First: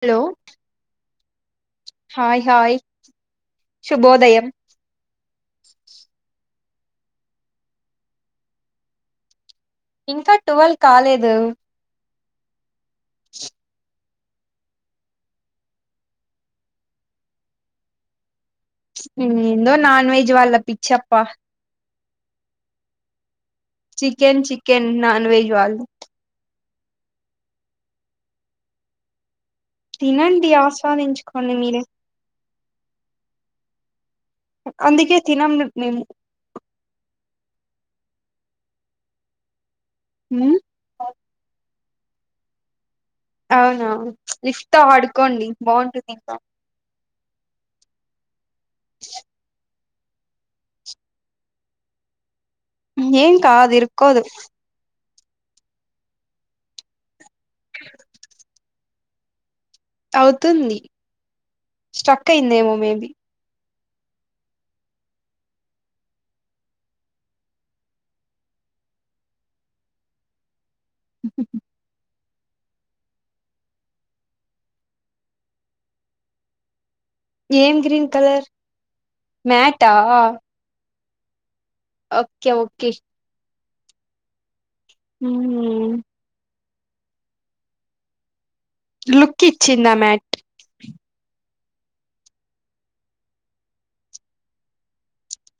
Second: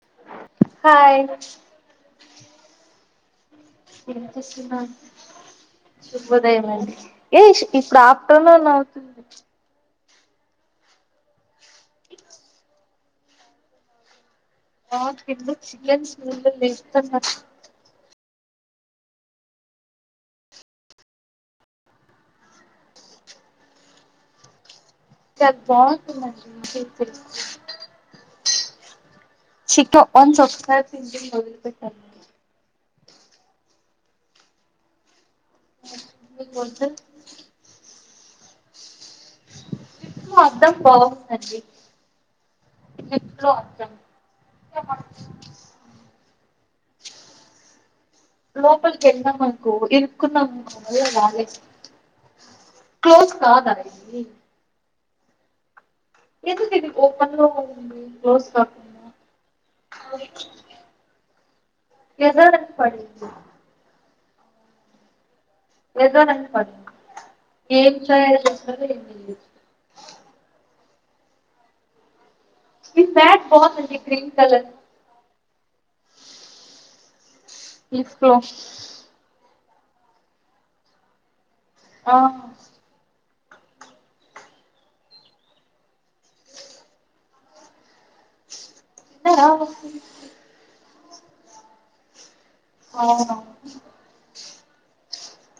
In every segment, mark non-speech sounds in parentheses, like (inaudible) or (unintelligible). Hello hi hi hi శుభోదయం వినిపిస్తుందా అండి శుభోదయము ఏ ఇప్పుడు ఆఫ్టర్ నూన్ అవుతుంది ఇంకా టువల్వ్ కాలేదు దా నా చికన్స్ ముందు లేస్తాన్నారు ఏందో నాన్ వెజ్ వాళ్ళ పిచ్చిప్ప చికెన్ (unintelligible) చికె (unintelligible) ఛీ పో అని తినండి (unintelligible) ఆస్వాదించుకోండి మీరే వదిలిపెట్టాలి అందుకే తినం మె మేము మీకు వద్దు చెప్పు ఉమ్ అడ్డం పో అంది అవునా లిఫ్ట్ తో ఆడుకోండి బాగుంటుంది ఇంకా లోపలికి వెళ్ళామనుకో ఇ కున్నా (unintelligible) ఏం కాదు ఇరుక్కోదు ఎంత (unintelligible) క్లోజ్ స అవుతుంది స్ట్రక్ ఎర్రర్ అని అయిందేమో మేబి పడింది ఏం ట్రయల్ చేస్తాదో ఏమో మీ మాట్ బాంది అండి గ్రీన్ కలర్ ఏం గ్రీన్ లిఫ్ట్ లో కలర్ మ్యాట ఆ ఓకే ఓకే హు లుక్ తిన్నారా ఇచ్చిందా మ్యాట్ అవును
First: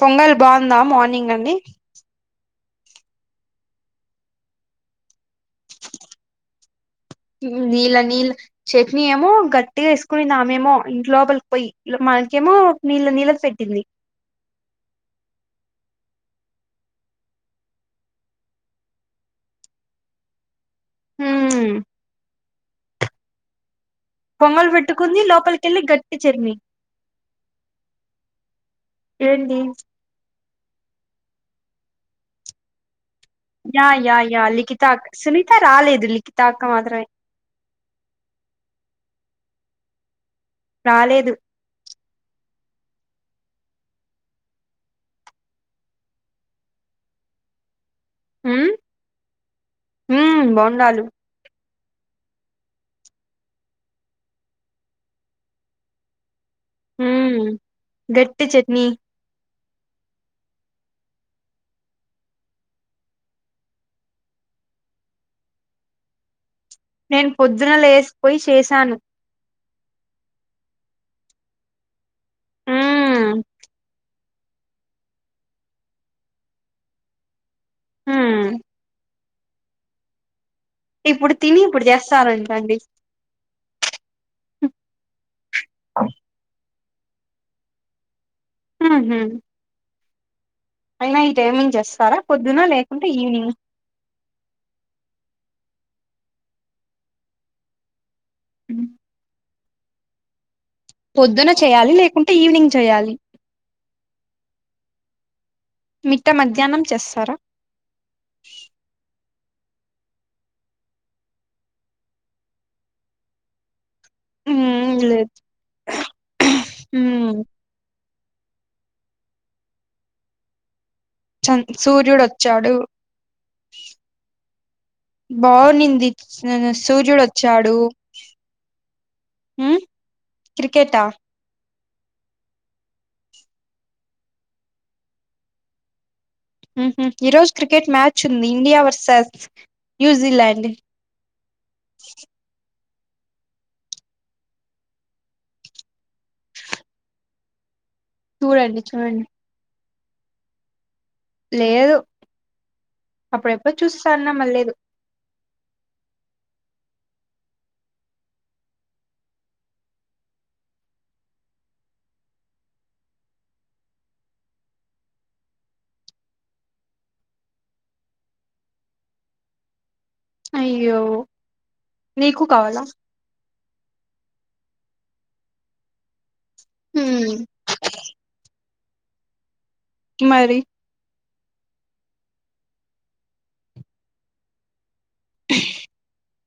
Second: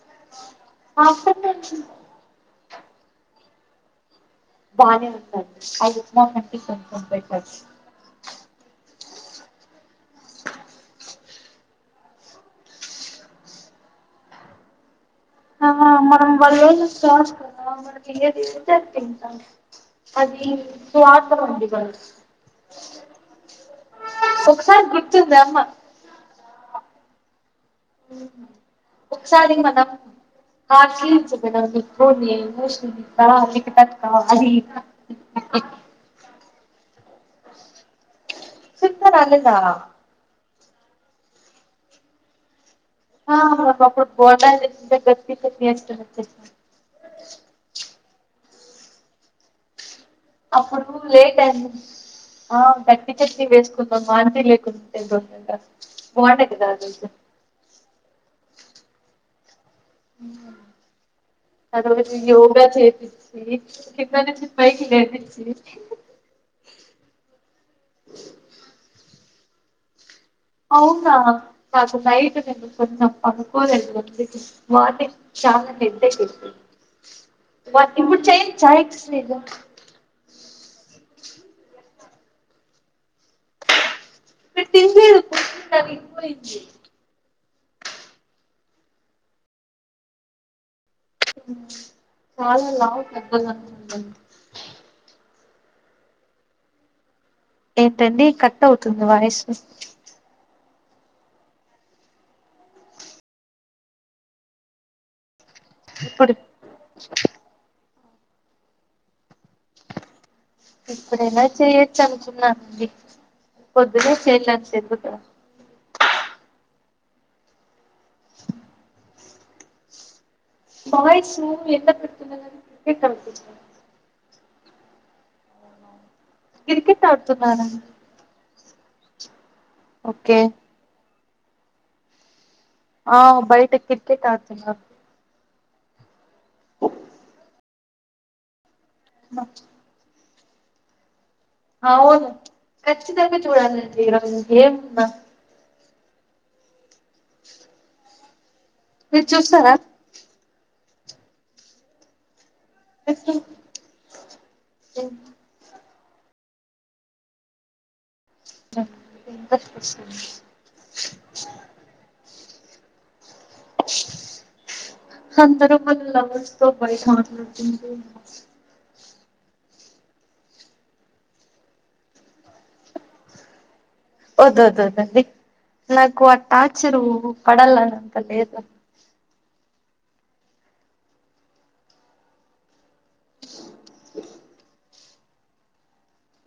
పొంగల్ బావుందా మార్నింగ్ అండి ఆఫ్టర్నూన్ బానే వస్తారు ఆ ఉప్మా కంటే కొంచెం బెటర్ నీళ్ళ నీళ్ళ చట్నీ ఏమో గట్టిగా వేసుకునింది ఆమెమో ఇంటి లోపలికి పోయి మనకేమో నీళ్ళ నీళ్ళది పెట్టింది. మనం ఓ రోజు స్టార్ట్ కదా మనకి ఏది పెడితే అది తింటాం అది హ్మ్ (unintelligible) పొంగలు ఒకసారి పెట్టుకుంది గుర్తుందా అమ్మ లోపలికెళ్ళి గట్టి చెర్మి అవునా ఒకసారి ఏంది మనం హాస్ట్ లీమ్స్ (unintelligible) ఏం చేస్తది యా యా యా లిఖితక్క సునీత రాలేదు లిఖిత అక్క మాత్రమే సునీత రాలేదా రాలేదు ఆ ఒకప్పుడు బోండాలు తెచ్చుకుంటే గట్టి చట్నీ వేస్తుండా తెలుసా ఊ అప్పుడు లేట్ అయిందని ఆ గట్టి చట్నీ వేసుకుందాం ఆంటీ లేకుంటే తొందరగా బాగున్నాయ్ హు గెట్టి చెట్నీ అక్కడికి పోతే యోగా చేపిచ్చి కింద నుంచి పైకి లేపించి నేను పొద్దున లేసిపోయి చేశాను అవునా పాసందై కున్నా హ్మ్ పనుకోలెదు మళ్లీ వాటే చాలా పెద్ద కిట్టు బట్ ఇప్పుడు హ్మ్ చేయచ్చా ఎక్స్ సైజు ఇప్పుడు తిని ఇప్పుడు చేస్తారంట అండి నేను తిండ్లేదు పొప్పు పగిలిపోయింది ఆహ అయినా ఈ టైమింగ్ చేస్తారా పొద్దున్న చాలా లావు లేకుంటే ఈవినింగ్ పెద్దగవుతుంది ఏంటండి కట్ అవుతుంది వాయిస్ అస్ పొద్దున చేయాలి లేకుంటే ఈవినింగ్ చేయాలి మిట్ట ఇప్పుడు మధ్యాహ్నం చేస్తారా ఇప్పుడైనా చేయొచ్చు అనుకున్నానండి పొద్దున్నే చేయాలంటే మ్మ్ చేయకూడదా ఉ బవైసు చన్ ఎంత సూర్యుడు పెడుతున్నా గాని క్రికెట్ కనిపించలా బావు నింది నిన్న క్రికెట్ సూర్యుడు ఆడుతున్నారా వచ్చాడు ఊ ఓకే క్రికెటా ఆ బయట క్రికెట్ ఆతున్నారు ఊహు ఈరోజు క్రికెట్ మ్యాచ్ ఉంది ఇండియా వార్స్ సచ్ న్యూజీలండ్ వొలే ఆవును కచ్చితంగా చూడాలండి ఇక్కడ మీకు ఏం ఉందొ చూడండి చూడండి మీరు చూస్తారా లేదు అప్పుడెప్పుడు చూసేసాను మళ్ళాలేదు మనకు ఇంకా ఏం కనిపిస్తుంది అందరు మళ్ళా ముస్తాబు అయినారు (inaudible) అయ్యో నీకు కావాలా వద్దు వద్దు వద్దండి నాకు వా టాచ్చరు మ్మ్ పడాలనాంత లేదు మరి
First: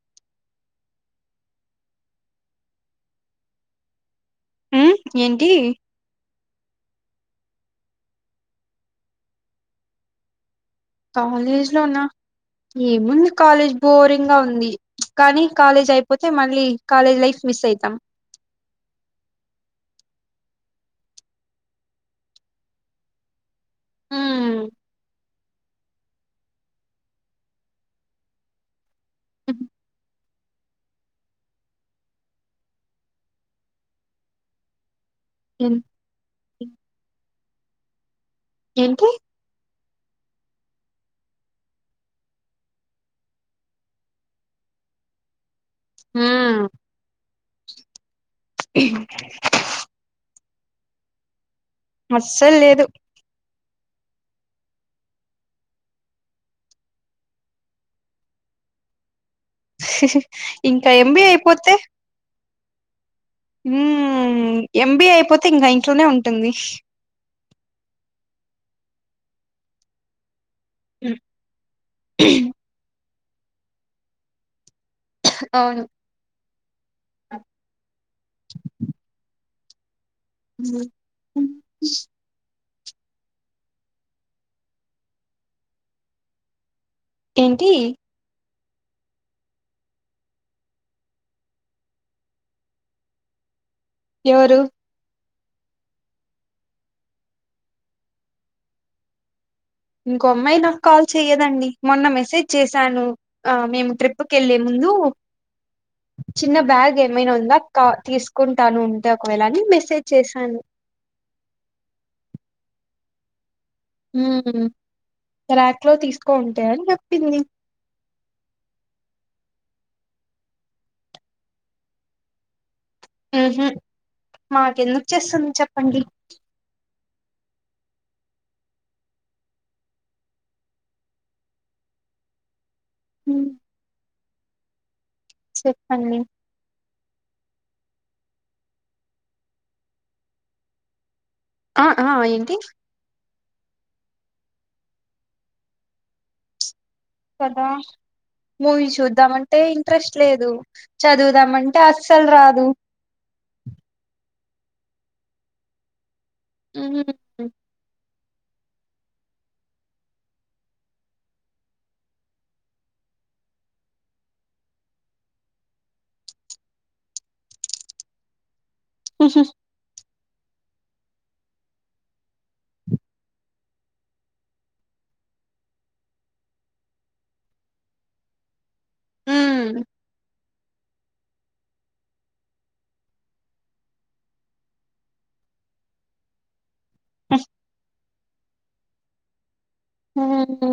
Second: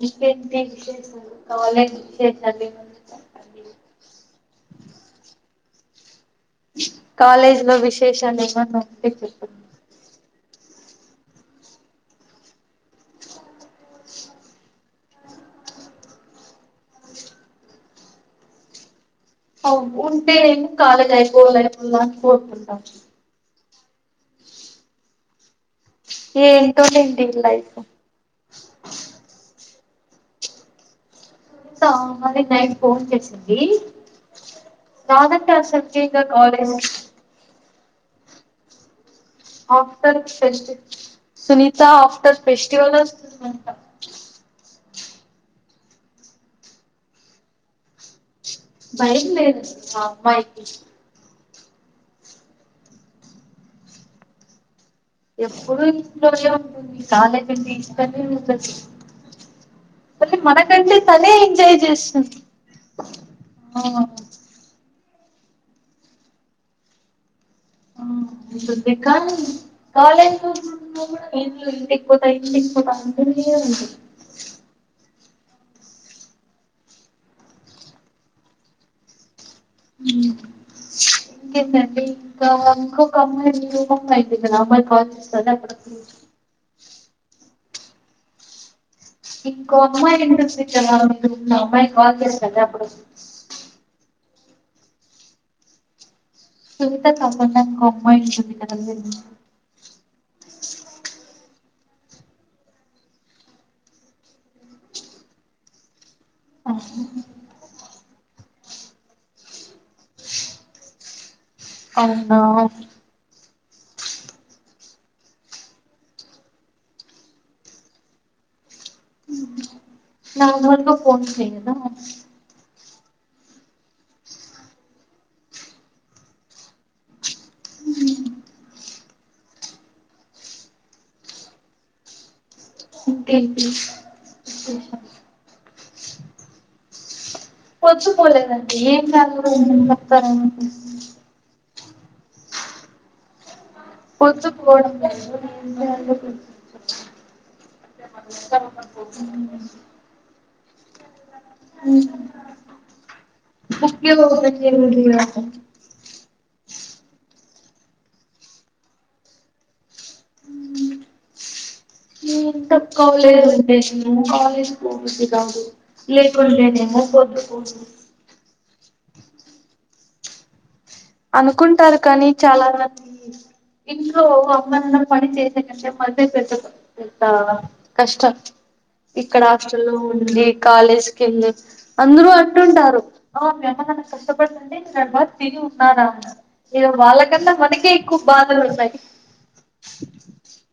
ఇంకేంటి విశేషాలు కాలేజ్ విశేషాలు ఎమన్నా చెప్పాండి. మ్మ్ ఏంటి కాలేజీ లో విశేషాలు ఏమన్నా అంటే చెప్పు కాలేజ్ లోన ఏముంది కాలేజ్ బోరింగ్ గా ఉంది కానీ కాలేజ్ అయిపోతే మళ్ళీ కాలేజ్ లైఫ్ మిస్ అయితాను కొవ్వు ఉంటే కాలేజ్ అయిపోవాల్ల కోరుకుంటాం హ ఎంటోనండి లైప్ తా మళ్ళీ నైట్ ఫోన్ చేసింది నాదంటే ఎన్ అసల్ చేయ్క కాదేమో ఏంటి after fest Sunitha after festival వస్తుందంట హుమ్ భయం లేదు మా అమ్మాయి ఇ అస్సల్ లేదు ఎప్పుడు ఇంట్లోనే ఉంటుంది కాలేజ్ ఉంటే ఇంట్లొనే ఉండదు కానీ ఇంకా మనకంటే ఎంబిఎ తనే అయిపోతే ఎంజాయ్ చేస్తుంది ఆ మ్మ్ ఎంబిఎ పోతే ఇంకా ఆ ఇంట్లోనే ఉంటుంది ఆ ఉంటుంది కాని కాలేజ్ ఇండ్లు ఇంటికిపొతా ఇంటికిపొతా అని అ ఉడి (inaudible) అవును అత్ ఇంకెందండి ఇంకా ఇంకొకమ్మాయి అయిపోయింది గదా ఆ అమ్మాయి కాల్ చేస్తంది వెయిట్ చెయ్ ఏంటి ఇంకో అమ్మాయి ఉంటుంది కదా ఆ అమ్మాయి కాల్ చేస్తంది అప్పుడు ఎవరు సునీత కాకుండ ఇంకో అమ్మాయి ఉంటుంది కదా ఇంకో అమ్మాయి నాకు కాల్ చెయ్యదండి మొన్న మెసేజ్ చేసాను ఆ మేము ట్రిప్ కెళ్ళే ముందు చిన్న లో బ్యాగ్ ఏమైనా ఉందా కా తీసుకుంటాను ఉంటే ఒకవేళని మెసేజ్ చేసాను అవునా హుమ్ హు రాక్ లో తీసుకో ఉంటాయని చెప్పింది నా నోట్లో పోయింటాయ్ కదా మొత్తం హు హు మాకు ఎందుకు చేస్తుంది చెప్పండి మ్మ్ ఇంకేంటి చెప్పండి వచ్చిపోలేదండి ఏం కాదులెండి వత్తారు ఏమైతది ఆ ఆ ఏంటి పొచ్చు కోవడం కదా మూవీ చూద్దామంటే ఇంట్రెస్ట్ లేదు చదువు మంటే అస్సల్ రాదు ఎనిమిది హుమ్ ఇంక కాలేజ్ ఉంటేనేమో కాలేజ్ పోబుద్ధి కాదు లేకుండేనేేమో పొద్దుపోదు హు హు అనుకుంటారు కానీ చాలా మంది ఇంట్లో అమ్మానాన్న పని చేసే కంటే మదే పెద్ద పెద్ద కష్టం ఇక్కడ మ్మ్ హాస్టల్ లో ఉండి కాల్లేష్ టెన్ ఏ అందరూ అంటుంటారు. ఆ మీ అమ్మానాన్న కష్టపడుతుంటే తర్వాత్ తిన్ను నాన్ననా ఇగ వాళ్ళ కన్నా మనకే మాకు బాదలున్నాయ్ హుమ్ హు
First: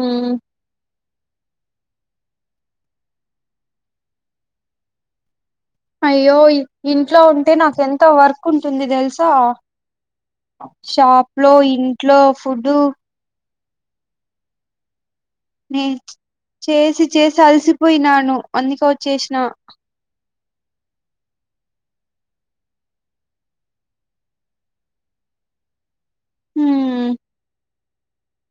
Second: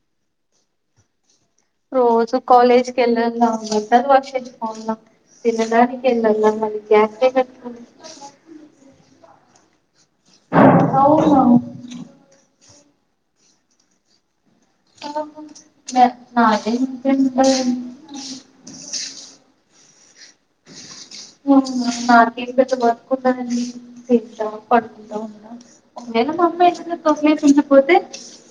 రోజు కాలేజ్ కెల్లాల బట్టలు వాష్ చేసుకోవాలా అయ్యో ఇంట్లో ఉంటే నాకు కట్టుకోవాలి ఎంత వర్క్ ఉంటుంది తెలుసా షాప్ అవునా లో ఇంట్లో ఫుడు నేను నాకేం చేసి ఇంకేం చేసి ఉంటాదండి అలసిపోయినాను అందుకే వచ్చేసిన నాకేం పెద్ద వర్క్ ఉండదండి తింటాం పడుకుంటాం నేను మా అమ్మ ఏజ్ ఉన్న హ్మ్ తొంగే కొంచెం పోతే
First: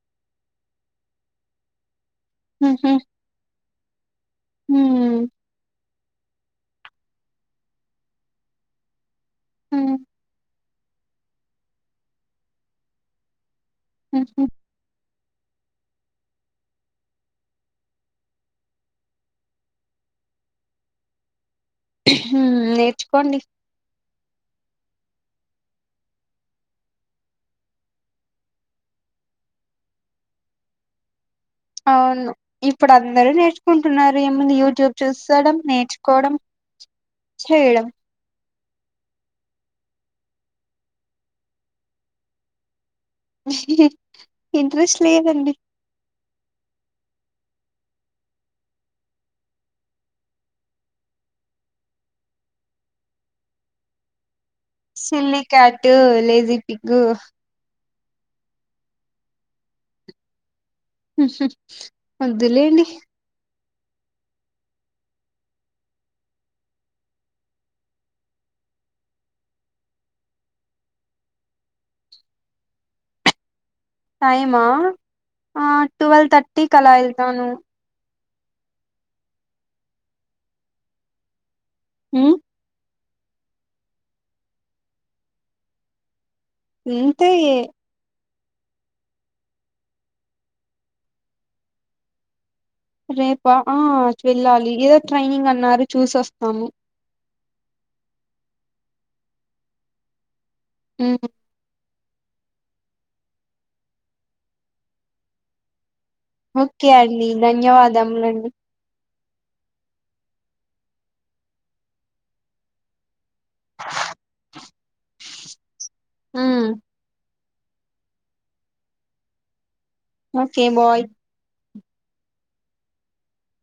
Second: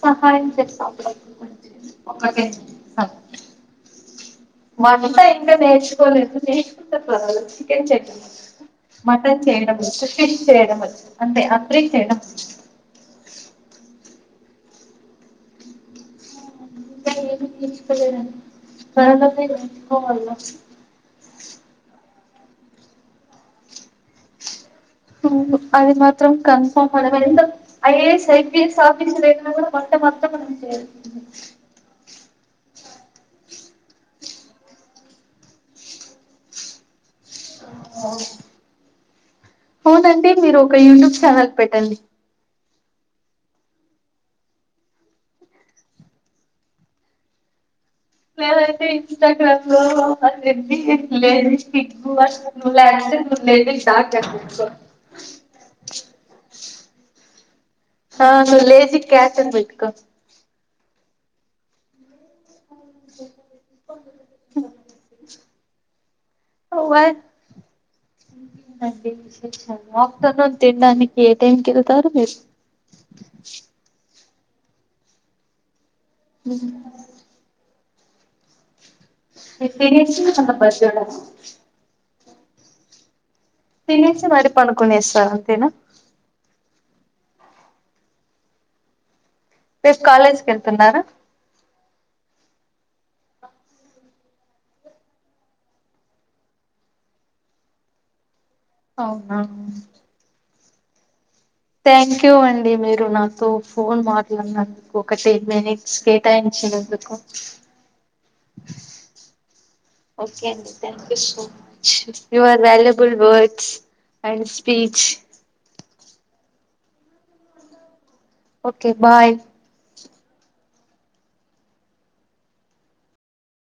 సహాయం చేస్తా అప్పుడు అగ్రిమెంట్ చేసి ఒకతైందే హుహు సబ్ హ్మ్ మనుంటాయి ఇంకా నేర్చ్ కోలేము నేర్చుకుంటా పరలా చికెన్ చేద్దామా మటన్ చేయడం హ్మ్ ఇష్ట్రశేష్ చేయడం వచ్చు అంతే అప్రీ చేయడం హు హు ఇంకా ఏమి నేర్చుకోలేదని ప్రారందపి నేర్చుకోవాల్నా హు హు నేర్చుకోండి అవును అది మాత్రం కన్ఫామ్ అవును ఇప్పుడు అందరు నేర్చుకుంటున్నారు ఏముంది యూట్యూబ్ చూస్తడం నేర్చుకోవడం చేయడం ఓ ఔ పోతంటే మీరు ఒక యూట్యూబ్ ఛానల్ పెట్టండి ఇంట్రెస్ట్ లేదండి ననైతే ఇన్స్టాగ్రామ్ లో ఆ లేగది లేనిదీ స్పీగువర్స్ (inaudible) చేసుకో సిల్లి క్యాటు లేేజీ పిగు హా లేజిక్ క్యాషన్ బెట్టకో హు హు వద్దులెండి ఆఫ్టర్నూన్ తినడానికి ఏ టైంకెళ్తారు మీరు టైమా ఆట్ టువల్ థర్టీ కలా ఏళ్తాను ఇప్పుడేర్చి అంత బజ్జోడన్నా హు తినేసి మరి పడుకునేస్త అంతేనా ఇంతే రేపు కాలేజీకెళ్తున్నారా రేపా ఆ వెళ్ళాలి. ఏదో ట్రైనింగ్ అన్నారు చూసొస్తాము అవునా ఉహు థ్యాంక్ యూ అండి మీరు నాతో ఫోన్ మాట్లాడినందుకు ఒక టెన్ మినిట్ ఓకే అండి ధన్యవాదములు ఏంది క్యా ఓకే అండి thank you so much you are valuable వర్డ and speech um okay bye మోకే బాయ్